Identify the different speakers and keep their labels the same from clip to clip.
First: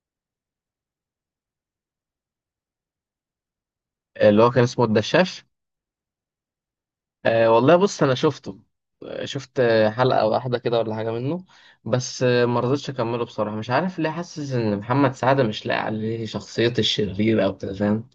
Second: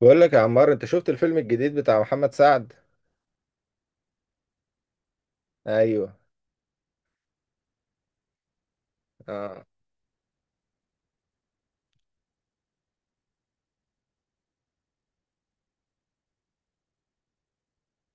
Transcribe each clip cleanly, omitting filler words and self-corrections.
Speaker 1: بقول لك يا عمار، انت شفت الفيلم الجديد بتاع محمد سعد؟
Speaker 2: اللي هو كان اسمه الدشاش.
Speaker 1: ايوه.
Speaker 2: أه، والله بص انا شفته. آه، شفت،
Speaker 1: اه.
Speaker 2: حلقة واحدة كده ولا حاجة منه. بس ما رضيتش اكمله بصراحة، مش عارف ليه، حاسس ان محمد سعد مش لاقي عليه شخصية الشرير او كده، فاهم؟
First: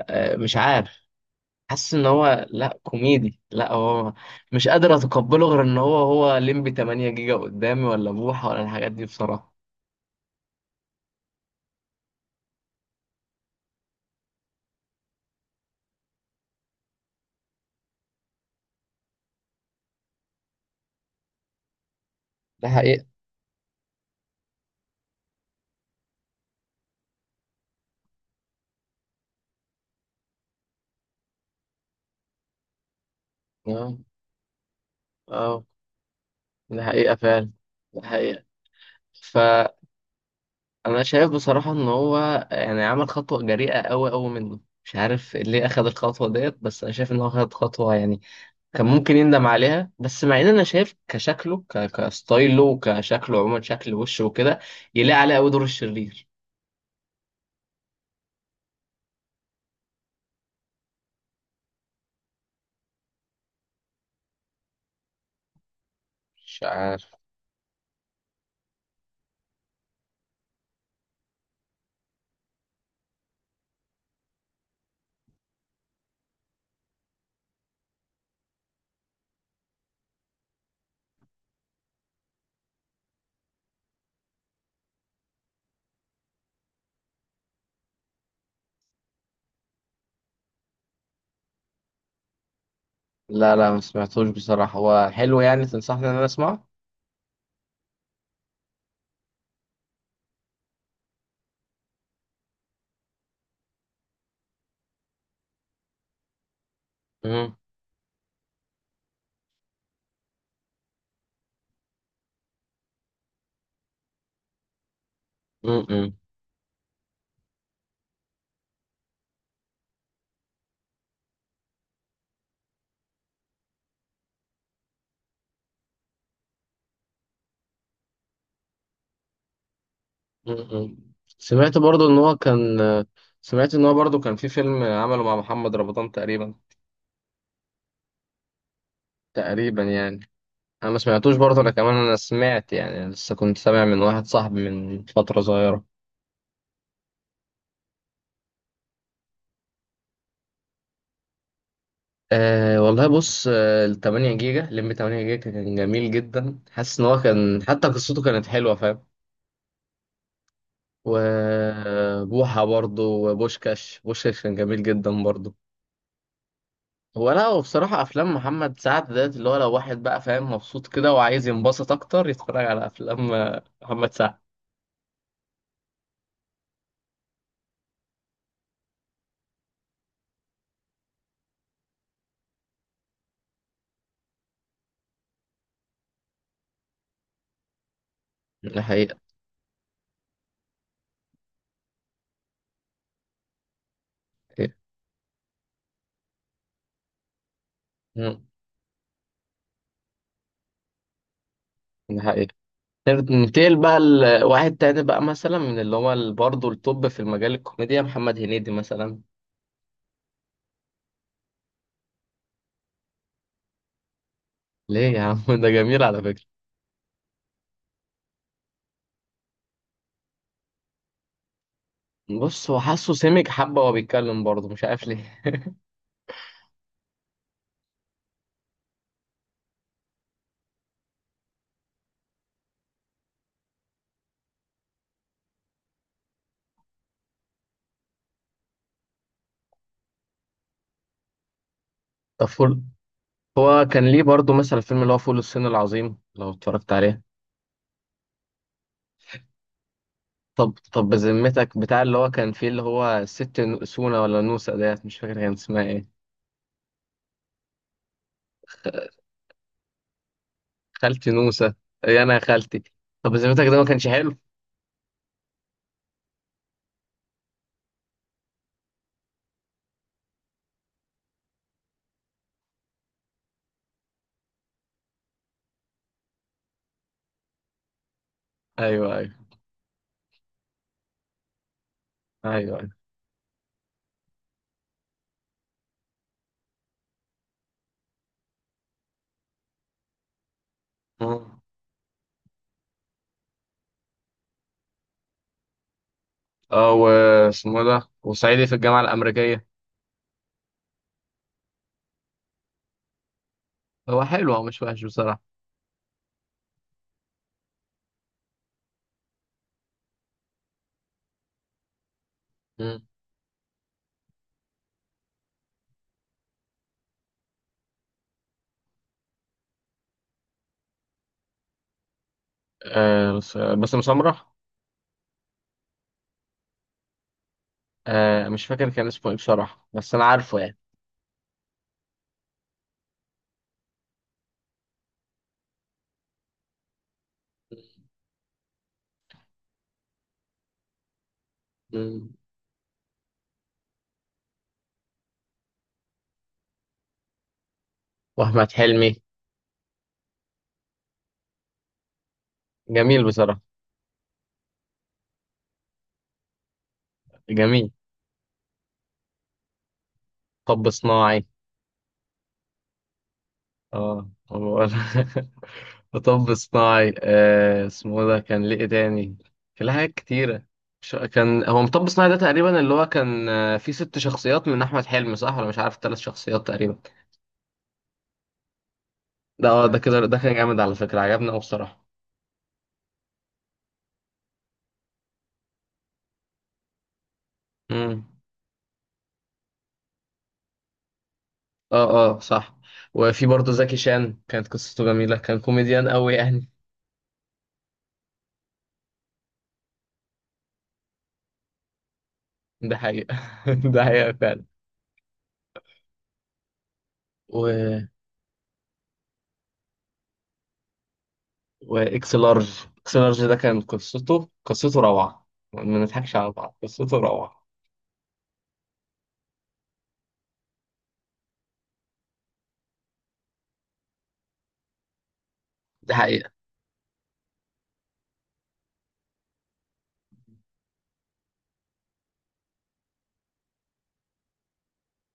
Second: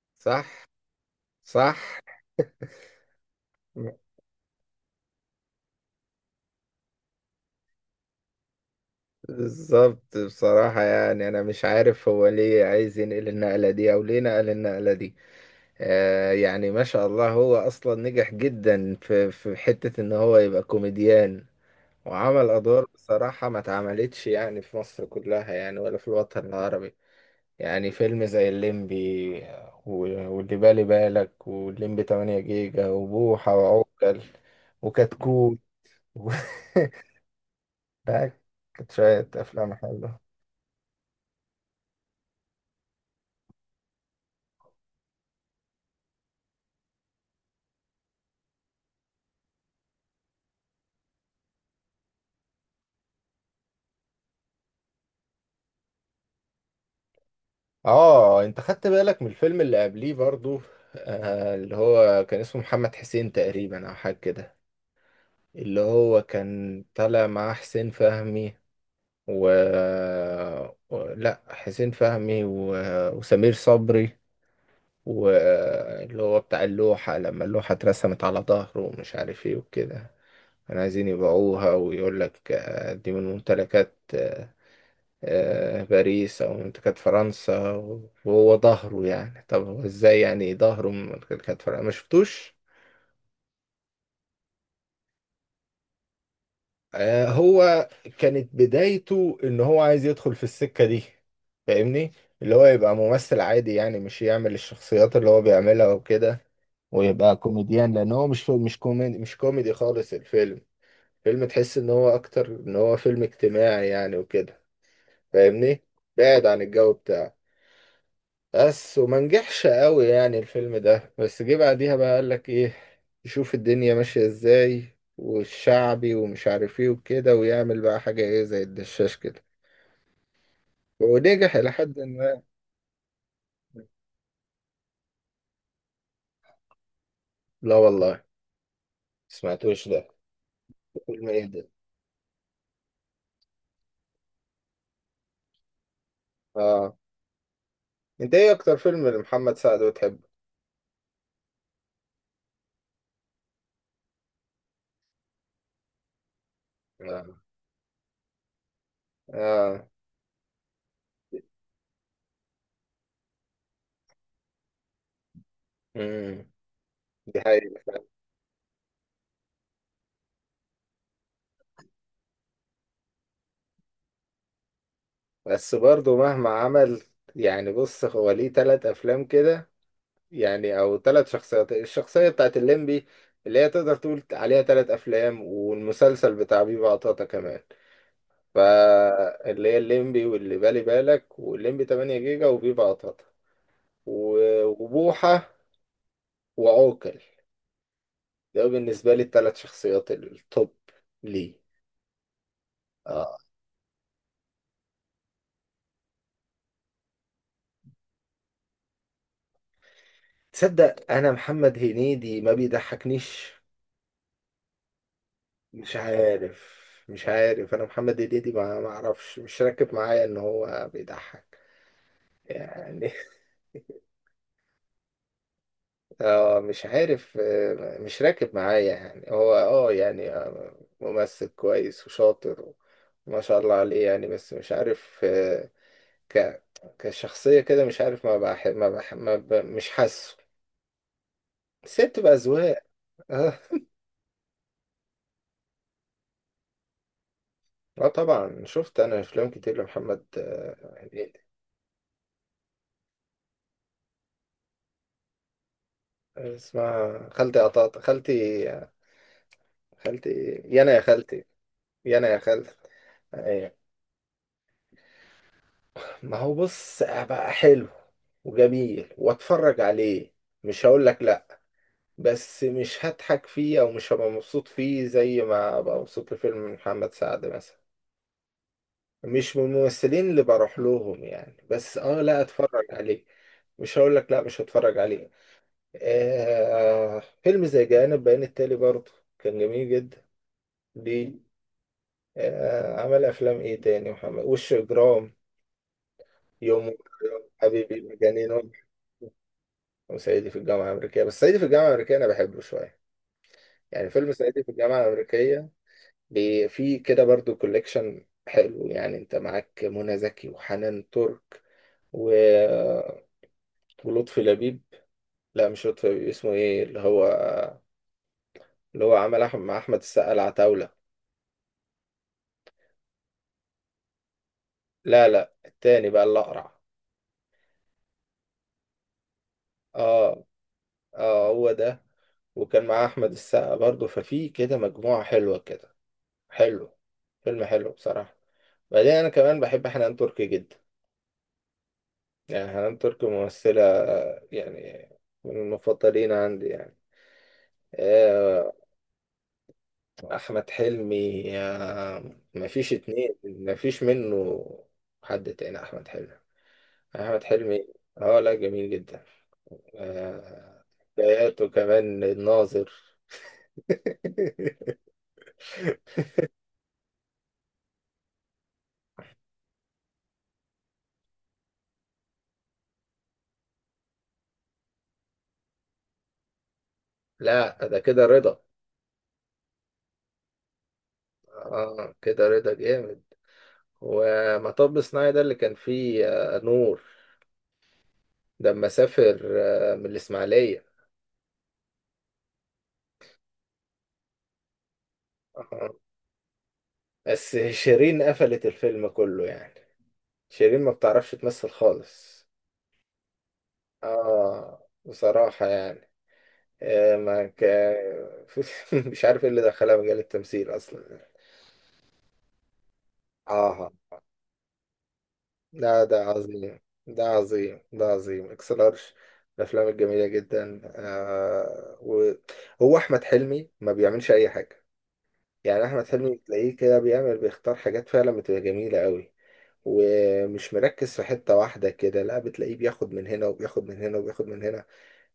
Speaker 2: مش
Speaker 1: صح.
Speaker 2: عارف.
Speaker 1: صح.
Speaker 2: حاسس ان هو لا كوميدي لا هو، مش قادر اتقبله غير ان هو ليمبي 8 جيجا قدامي، ولا بوحة، ولا الحاجات دي بصراحة.
Speaker 1: بالظبط، بصراحة يعني انا مش عارف هو ليه عايز ينقل النقلة دي او ليه نقل النقلة دي. يعني ما شاء الله هو اصلا نجح جدا في حتة ان هو يبقى كوميديان، وعمل
Speaker 2: ده
Speaker 1: ادوار
Speaker 2: حقيقة.
Speaker 1: بصراحة ما اتعملتش يعني في مصر كلها، يعني ولا في الوطن العربي. يعني فيلم زي الليمبي واللي بالي بالك، والليمبي 8 جيجا وبوحة
Speaker 2: اه،
Speaker 1: وعوكل وكتكوت
Speaker 2: اه،
Speaker 1: و...
Speaker 2: ده حقيقة فعلا. ده
Speaker 1: لا،
Speaker 2: حقيقة.
Speaker 1: كانت شوية
Speaker 2: ف
Speaker 1: أفلام حلوة.
Speaker 2: انا شايف بصراحة ان هو يعني عمل خطوة جريئة قوي قوي منه، مش عارف ليه اخد الخطوة ديت، بس انا شايف ان هو اخد خطوة يعني كان ممكن يندم عليها. بس مع ان انا شايف كشكله كستايله وكشكله عموما، شكل وشه وكده، يلاقي عليه قوي دور الشرير.
Speaker 1: اه، انت خدت بالك من الفيلم اللي قبليه برضو؟ آه، اللي هو كان اسمه محمد حسين تقريبا او حاجة كده، اللي هو
Speaker 2: مش
Speaker 1: كان
Speaker 2: عارف.
Speaker 1: طالع مع حسين فهمي و... و... لا، حسين فهمي و... وسمير صبري، واللي هو بتاع اللوحة، لما اللوحة اترسمت على ظهره ومش عارف ايه وكده، كانوا عايزين يبيعوها ويقول لك دي من ممتلكات باريس أو ممتلكات فرنسا، وهو ظهره، يعني طب هو ازاي يعني ظهره من ممتلكات فرنسا؟ ما شفتوش؟
Speaker 2: لا، لا، ما سمعتوش بصراحة، هو حلو يعني؟ تنصحني ان انا اسمعه؟
Speaker 1: هو كانت بدايته ان هو عايز يدخل في السكة دي، فاهمني؟ اللي هو يبقى ممثل عادي يعني، مش يعمل الشخصيات اللي هو بيعملها وكده، ويبقى
Speaker 2: مم.
Speaker 1: كوميديان، لان هو مش كوميدي، مش كوميدي خالص الفيلم. فيلم تحس ان هو اكتر ان هو فيلم اجتماعي يعني وكده، فاهمني؟
Speaker 2: مم. مم.
Speaker 1: بعد عن الجو بتاعه، بس وما نجحش قوي يعني الفيلم ده، بس جه بعديها بقى قال لك ايه، يشوف الدنيا ماشية ازاي، والشعبي ومش عارف ايه وكده، ويعمل بقى حاجة ايه زي الدشاش كده،
Speaker 2: مم.
Speaker 1: ونجح الى
Speaker 2: سمعت
Speaker 1: حد
Speaker 2: برضو ان هو
Speaker 1: ما.
Speaker 2: كان سمعت ان هو برضو كان في فيلم عمله مع محمد رمضان تقريبا.
Speaker 1: لا والله، ما
Speaker 2: تقريبا
Speaker 1: سمعتوش ده.
Speaker 2: يعني. انا ما
Speaker 1: فيلم
Speaker 2: سمعتوش
Speaker 1: ايه
Speaker 2: برضه،
Speaker 1: ده؟
Speaker 2: انا كمان انا سمعت يعني لسه كنت سامع من واحد صاحبي من فترة صغيرة.
Speaker 1: اه. انت ايه اكتر فيلم لمحمد سعد بتحبه؟
Speaker 2: أه، والله بص، ال 8 جيجا لم 8 جيجا كان جميل جدا، حاسس ان هو
Speaker 1: اه.
Speaker 2: كان حتى قصته كانت حلوة، فاهم؟
Speaker 1: آه.
Speaker 2: وبوحة برضه، وبوشكاش كان جميل جدا برضه.
Speaker 1: مم.
Speaker 2: هو
Speaker 1: دي
Speaker 2: لا هو
Speaker 1: حقيقة
Speaker 2: بصراحة،
Speaker 1: فعلا.
Speaker 2: أفلام محمد سعد ديت اللي هو، لو واحد بقى فاهم مبسوط كده وعايز ينبسط أكتر، يتفرج على أفلام محمد سعد.
Speaker 1: بس برضه مهما عمل، يعني بص، هو ليه تلات أفلام كده، يعني أو تلات شخصيات. الشخصية بتاعت الليمبي اللي هي تقدر تقول عليها تلات أفلام، والمسلسل بتاع بيبا عطاطا كمان.
Speaker 2: ده حقيقة.
Speaker 1: فاللي هي الليمبي، واللي بالي بالك، والليمبي 8 جيجا، وبيبا عطاطا، وبوحة، وعوكل، ده بالنسبة لي التلات شخصيات التوب. ليه؟
Speaker 2: ده حقيقة.
Speaker 1: آه.
Speaker 2: ننتقل بقى لواحد تاني بقى، مثلا، من اللي هو برضه التوب في المجال الكوميديا، محمد هنيدي مثلا.
Speaker 1: تصدق أنا محمد هنيدي ما بيضحكنيش؟
Speaker 2: ليه يا عم؟ ده
Speaker 1: مش
Speaker 2: جميل على فكرة.
Speaker 1: عارف. مش عارف، انا محمد هنيدي ما اعرفش، مش راكب معايا ان هو بيضحك
Speaker 2: بص، هو
Speaker 1: يعني.
Speaker 2: حاسه سمج حبة وهو بيتكلم برضه، مش عارف ليه.
Speaker 1: اه، مش عارف، مش راكب معايا يعني، هو اه يعني، ممثل كويس وشاطر، ما شاء الله عليه يعني، بس مش عارف، آه، ك كشخصية كده، مش عارف، ما بح... ما, بح... ما ب... مش حاسه. بس هي بتبقى
Speaker 2: طب،
Speaker 1: أذواق. اه.
Speaker 2: هو كان ليه برضه مثلا الفيلم اللي هو فول الصين العظيم لو اتفرجت عليه؟
Speaker 1: آه طبعا، شفت أنا أفلام كتير لمحمد
Speaker 2: طب طب
Speaker 1: هنيدي.
Speaker 2: بذمتك، بتاع اللي هو كان فيه اللي هو الست سونا، ولا نوسة ديت؟ مش فاكر كان اسمها ايه.
Speaker 1: اسمها خالتي قطاطة، خالتي، خالتي ايه، يا انا يا
Speaker 2: خالتي
Speaker 1: خالتي،
Speaker 2: نوسة.
Speaker 1: يا
Speaker 2: ايه،
Speaker 1: انا
Speaker 2: انا
Speaker 1: يا
Speaker 2: يا
Speaker 1: خالتي.
Speaker 2: خالتي. طب بذمتك،
Speaker 1: ايه؟
Speaker 2: ده ما كانش حلو؟
Speaker 1: ما هو بص، بقى حلو وجميل واتفرج عليه، مش هقول لك لا، بس مش هضحك فيه او مش هبقى مبسوط فيه زي ما ابقى مبسوط لفيلم محمد سعد مثلا.
Speaker 2: ايوه، ايوه.
Speaker 1: مش من الممثلين اللي بروح لهم يعني، بس اه لا
Speaker 2: ايوه،
Speaker 1: اتفرج عليه، مش هقول لك لا مش هتفرج عليه. آه فيلم زي جانب بيان التالي برضه كان جميل جدا. ليه؟
Speaker 2: ايوه.
Speaker 1: آه عمل افلام ايه تاني؟ محمد وش اجرام، يوم،
Speaker 2: اه، واسمه
Speaker 1: حبيبي
Speaker 2: ده، وصعيدي
Speaker 1: مجانين،
Speaker 2: في الجامعة الأمريكية.
Speaker 1: وصعيدي في الجامعة الأمريكية. بس صعيدي في الجامعة الأمريكية أنا بحبه شوية، يعني
Speaker 2: هو
Speaker 1: فيلم
Speaker 2: حلو،
Speaker 1: صعيدي
Speaker 2: هو
Speaker 1: في
Speaker 2: مش
Speaker 1: الجامعة
Speaker 2: وحش بصراحة.
Speaker 1: الأمريكية، فيه كده برضو كوليكشن حلو يعني، أنت معاك منى زكي وحنان ترك
Speaker 2: مم.
Speaker 1: و- ولطفي لبيب. لا مش لطفي لبيب، اسمه إيه اللي هو، اللي هو عمل أحمد مع أحمد السقا، العتاولة.
Speaker 2: بس، مسمرح.
Speaker 1: لا لا التاني بقى، اللي أقرع.
Speaker 2: مش فاكر كان اسمه ايه بصراحة، بس أنا
Speaker 1: آه.
Speaker 2: عارفه يعني.
Speaker 1: آه هو ده. وكان معاه أحمد السقا برضو، ففي كده مجموعة حلوة كده، حلو، فيلم حلو بصراحة. بعدين أنا كمان بحب حنان تركي جدا،
Speaker 2: مم.
Speaker 1: يعني حنان تركي ممثلة يعني من المفضلين عندي يعني.
Speaker 2: وأحمد
Speaker 1: آه،
Speaker 2: حلمي.
Speaker 1: أحمد حلمي، مفيش
Speaker 2: جميل
Speaker 1: اتنين،
Speaker 2: بصراحة.
Speaker 1: مفيش منه. حد تاني أحمد حلمي؟ أحمد حلمي،
Speaker 2: جميل.
Speaker 1: اه لا جميل جدا.
Speaker 2: طب صناعي.
Speaker 1: حكاياته كمان، الناظر.
Speaker 2: اه هو- طب صناعي، اسمه ده كان ليه إيه تاني؟ كان ليه حاجات كتيرة. كان هو مطب صناعي ده تقريبا اللي هو كان، فيه 6 شخصيات من أحمد حلمي، صح؟ ولا مش عارف، 3 شخصيات تقريبا.
Speaker 1: لا ده كده رضا.
Speaker 2: ده اه ده كده ده كان جامد على فكرة، عجبني أوي بصراحة.
Speaker 1: اه كده رضا جامد. ومطب صناعي ده اللي كان فيه نور،
Speaker 2: امم
Speaker 1: لما سافر من الإسماعيلية.
Speaker 2: اه، اه، صح. وفي برضه زكي شان كانت قصته جميلة، كان
Speaker 1: آه.
Speaker 2: كوميديان أوي يعني.
Speaker 1: بس شيرين قفلت الفيلم كله يعني، شيرين ما بتعرفش تمثل خالص.
Speaker 2: ده حقيقة. ده حقيقة فعلا.
Speaker 1: اه، بصراحة يعني، آه ما ك...
Speaker 2: و...
Speaker 1: مش عارف ايه اللي دخلها مجال التمثيل اصلا.
Speaker 2: وإكس لارج ده كان
Speaker 1: اه
Speaker 2: قصته روعة. ما
Speaker 1: لا ده
Speaker 2: نضحكش على بعض،
Speaker 1: عظيم،
Speaker 2: قصته
Speaker 1: ده
Speaker 2: روعة.
Speaker 1: عظيم، ده عظيم اكس لارج، الافلام الجميلة جدا آه. وهو احمد حلمي ما بيعملش اي حاجة، يعني احمد
Speaker 2: ده
Speaker 1: حلمي
Speaker 2: حقيقة.
Speaker 1: تلاقيه كده بيعمل، بيختار حاجات فعلا بتبقى جميلة قوي، ومش مركز في حتة واحدة كده، لا بتلاقيه بياخد من هنا، وبياخد من هنا، وبياخد من هنا،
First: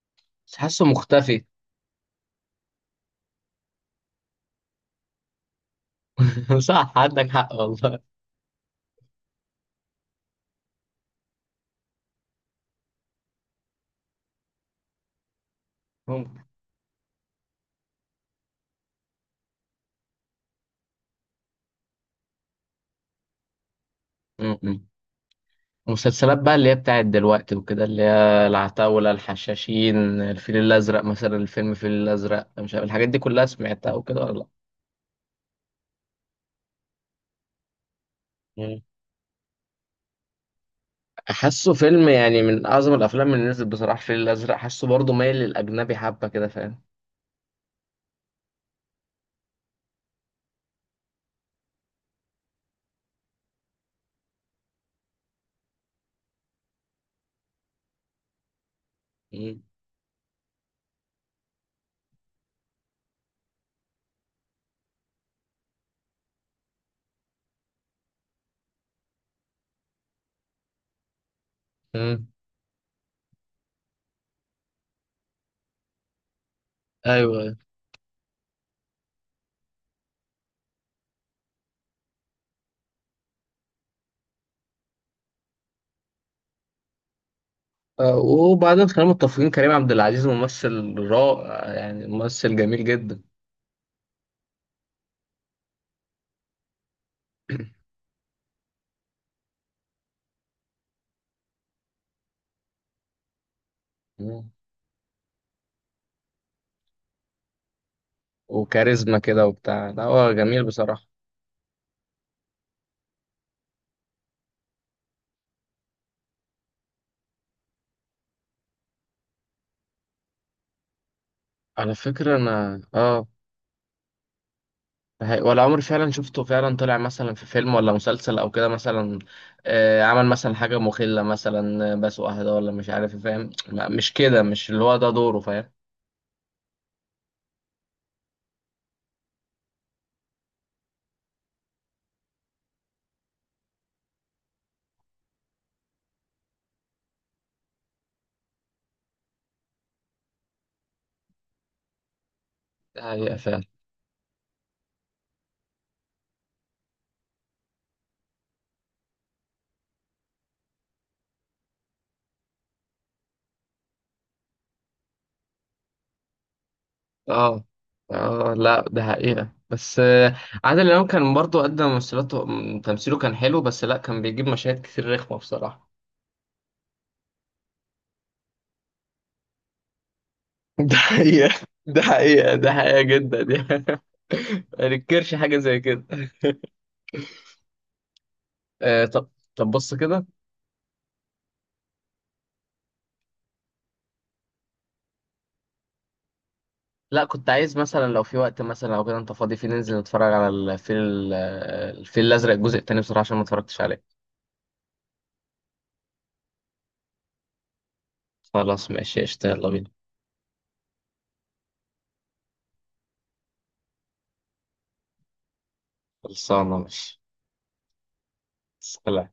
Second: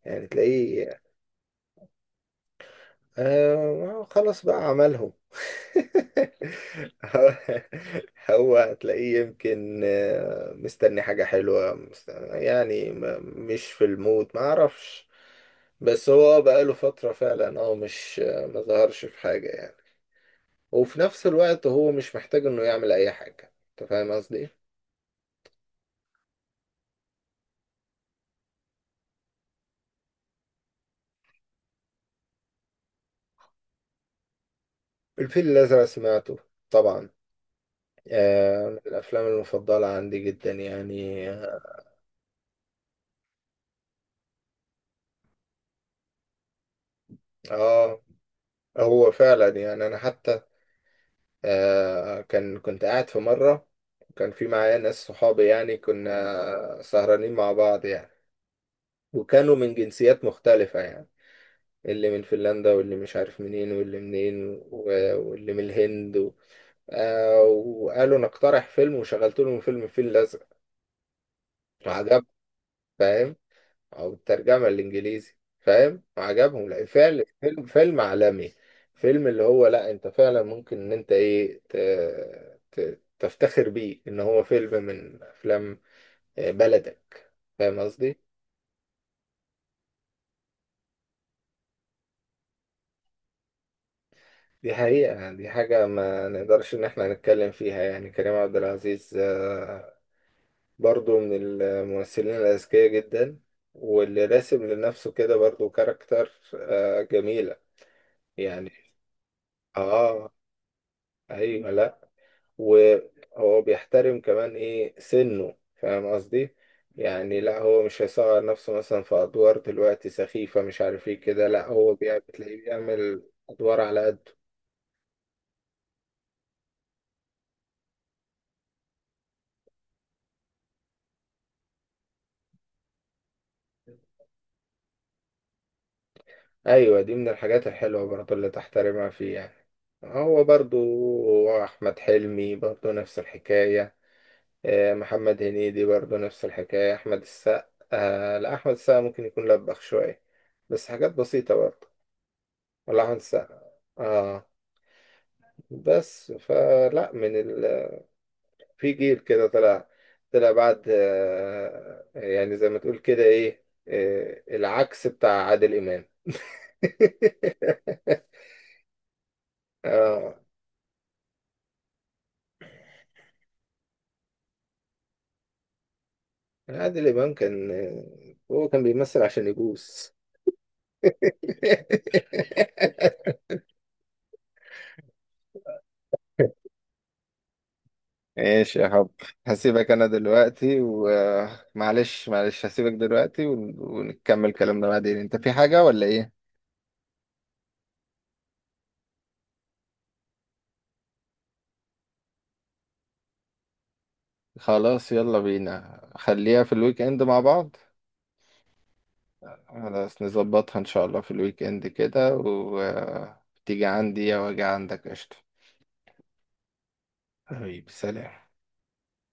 Speaker 1: يعني
Speaker 2: بس حاسه
Speaker 1: تلاقيه.
Speaker 2: مختفي.
Speaker 1: آه خلاص، بقى عملهم.
Speaker 2: صح، عندك
Speaker 1: هو
Speaker 2: حق والله.
Speaker 1: هو تلاقيه يمكن مستني حاجة حلوة، يعني مش في المود، ما اعرفش. بس هو
Speaker 2: ممكن.
Speaker 1: بقاله فترة فعلا اه، مش ما ظهرش في حاجة يعني. وفي نفس الوقت هو مش محتاج انه يعمل اي حاجة. انت فاهم قصدي؟
Speaker 2: م-
Speaker 1: إيه؟
Speaker 2: م. مسلسلات بقى اللي هي بتاعت دلوقتي وكده، اللي هي العتاولة، الحشاشين. الفيل الأزرق مثلا، الفيل الأزرق، مش عارف الحاجات دي كلها سمعتها وكده ولا لأ؟
Speaker 1: الفيل الازرق سمعته، طبعا، من
Speaker 2: مم.
Speaker 1: الأفلام المفضلة عندي جدا يعني.
Speaker 2: حاسه فيلم يعني من أعظم الأفلام اللي نزلت بصراحة، الفيل الأزرق حاسه برضه مايل للأجنبي حبة كده، فاهم؟
Speaker 1: آه هو فعلا يعني، أنا حتى كان كنت قاعد في مرة، كان في معايا ناس، صحابي يعني، كنا سهرانين مع بعض يعني، وكانوا
Speaker 2: مم.
Speaker 1: من جنسيات مختلفة يعني، اللي من فنلندا، واللي مش عارف منين، واللي منين، واللي من الهند و... آه وقالوا نقترح فيلم، وشغلت لهم فيلم الفيل الأزرق. عجب.
Speaker 2: مم.
Speaker 1: فاهم؟ او الترجمه الانجليزي، فاهم؟ وعجبهم، لا فعلا
Speaker 2: ايوه، أيوة.
Speaker 1: فيلم، فيلم عالمي. فيلم اللي هو لا، انت فعلا ممكن ان انت ايه تفتخر بيه، ان هو فيلم من افلام بلدك. فاهم قصدي؟
Speaker 2: وبعدين خلينا متفقين، كريم عبد العزيز ممثل رائع يعني، ممثل جميل جدا.
Speaker 1: دي حقيقة يعني، دي حاجة ما نقدرش ان احنا نتكلم فيها يعني، كريم عبد العزيز برضو من الممثلين الاذكياء جدا، واللي
Speaker 2: مم.
Speaker 1: راسم لنفسه كده برضو كاركتر جميلة يعني.
Speaker 2: وكاريزما كده وبتاع، لا هو
Speaker 1: اه.
Speaker 2: جميل بصراحة.
Speaker 1: ايوه لا. وهو بيحترم كمان ايه سنه، فاهم قصدي؟ يعني لا هو مش هيصغر نفسه مثلا في ادوار دلوقتي سخيفة مش عارف ايه كده، لا هو
Speaker 2: على فكرة
Speaker 1: بتلاقيه
Speaker 2: أنا
Speaker 1: بيعمل ادوار على قده.
Speaker 2: ولا عمري فعلا شفته، فعلا طلع مثلا في فيلم ولا مسلسل او كده مثلا. عمل مثلا حاجة مخلة مثلا، بسوق أهدى ولا مش عارف إيه، فاهم؟ مش كده، مش اللي هو ده دوره، فاهم؟
Speaker 1: ايوه دي من الحاجات الحلوة برضو اللي تحترمها فيه يعني. هو برضو، احمد حلمي برضو نفس الحكاية، محمد هنيدي برضو نفس الحكاية، احمد السقا، لا احمد السقا ممكن يكون لبخ شوية، بس حاجات بسيطة برضو،
Speaker 2: ده
Speaker 1: ولا احمد
Speaker 2: حقيقة
Speaker 1: السقا.
Speaker 2: فعلا.
Speaker 1: اه. بس فلا في جيل كده طلع، طلع بعد يعني زي ما تقول كده ايه، العكس بتاع عادل امام.
Speaker 2: اه، اه، لا ده حقيقة بس،
Speaker 1: اه.
Speaker 2: عادل إمام كان برضه قدم ممثلاته، تمثيله كان حلو، بس لا كان بيجيب مشاهد كتير رخمة بصراحة.
Speaker 1: عادل امام كان هو كان بيمثل عشان يبوس.
Speaker 2: ده حقيقة. ده حقيقة، ده حقيقة جدا يعني. ما ننكرش حاجة زي كده.
Speaker 1: ايش يا حب.
Speaker 2: طب، طب
Speaker 1: هسيبك
Speaker 2: بص
Speaker 1: انا
Speaker 2: كده.
Speaker 1: دلوقتي، ومعلش معلش هسيبك دلوقتي ونكمل كلامنا بعدين. انت في حاجة ولا ايه؟
Speaker 2: لا، كنت عايز مثلا لو في وقت مثلا او كده انت فاضي فيه، ننزل نتفرج على الفيل الازرق الجزء التاني بصراحه، عشان ما اتفرجتش عليه.
Speaker 1: خلاص يلا بينا، خليها في الويك اند مع بعض.
Speaker 2: خلاص ماشي قشطة، يلا بينا.
Speaker 1: خلاص نظبطها ان شاء الله في الويك اند كده، وتيجي عندي او اجي عندك. قشطة.
Speaker 2: خلصانه ماشي.
Speaker 1: حبيبي سلام.
Speaker 2: سلام.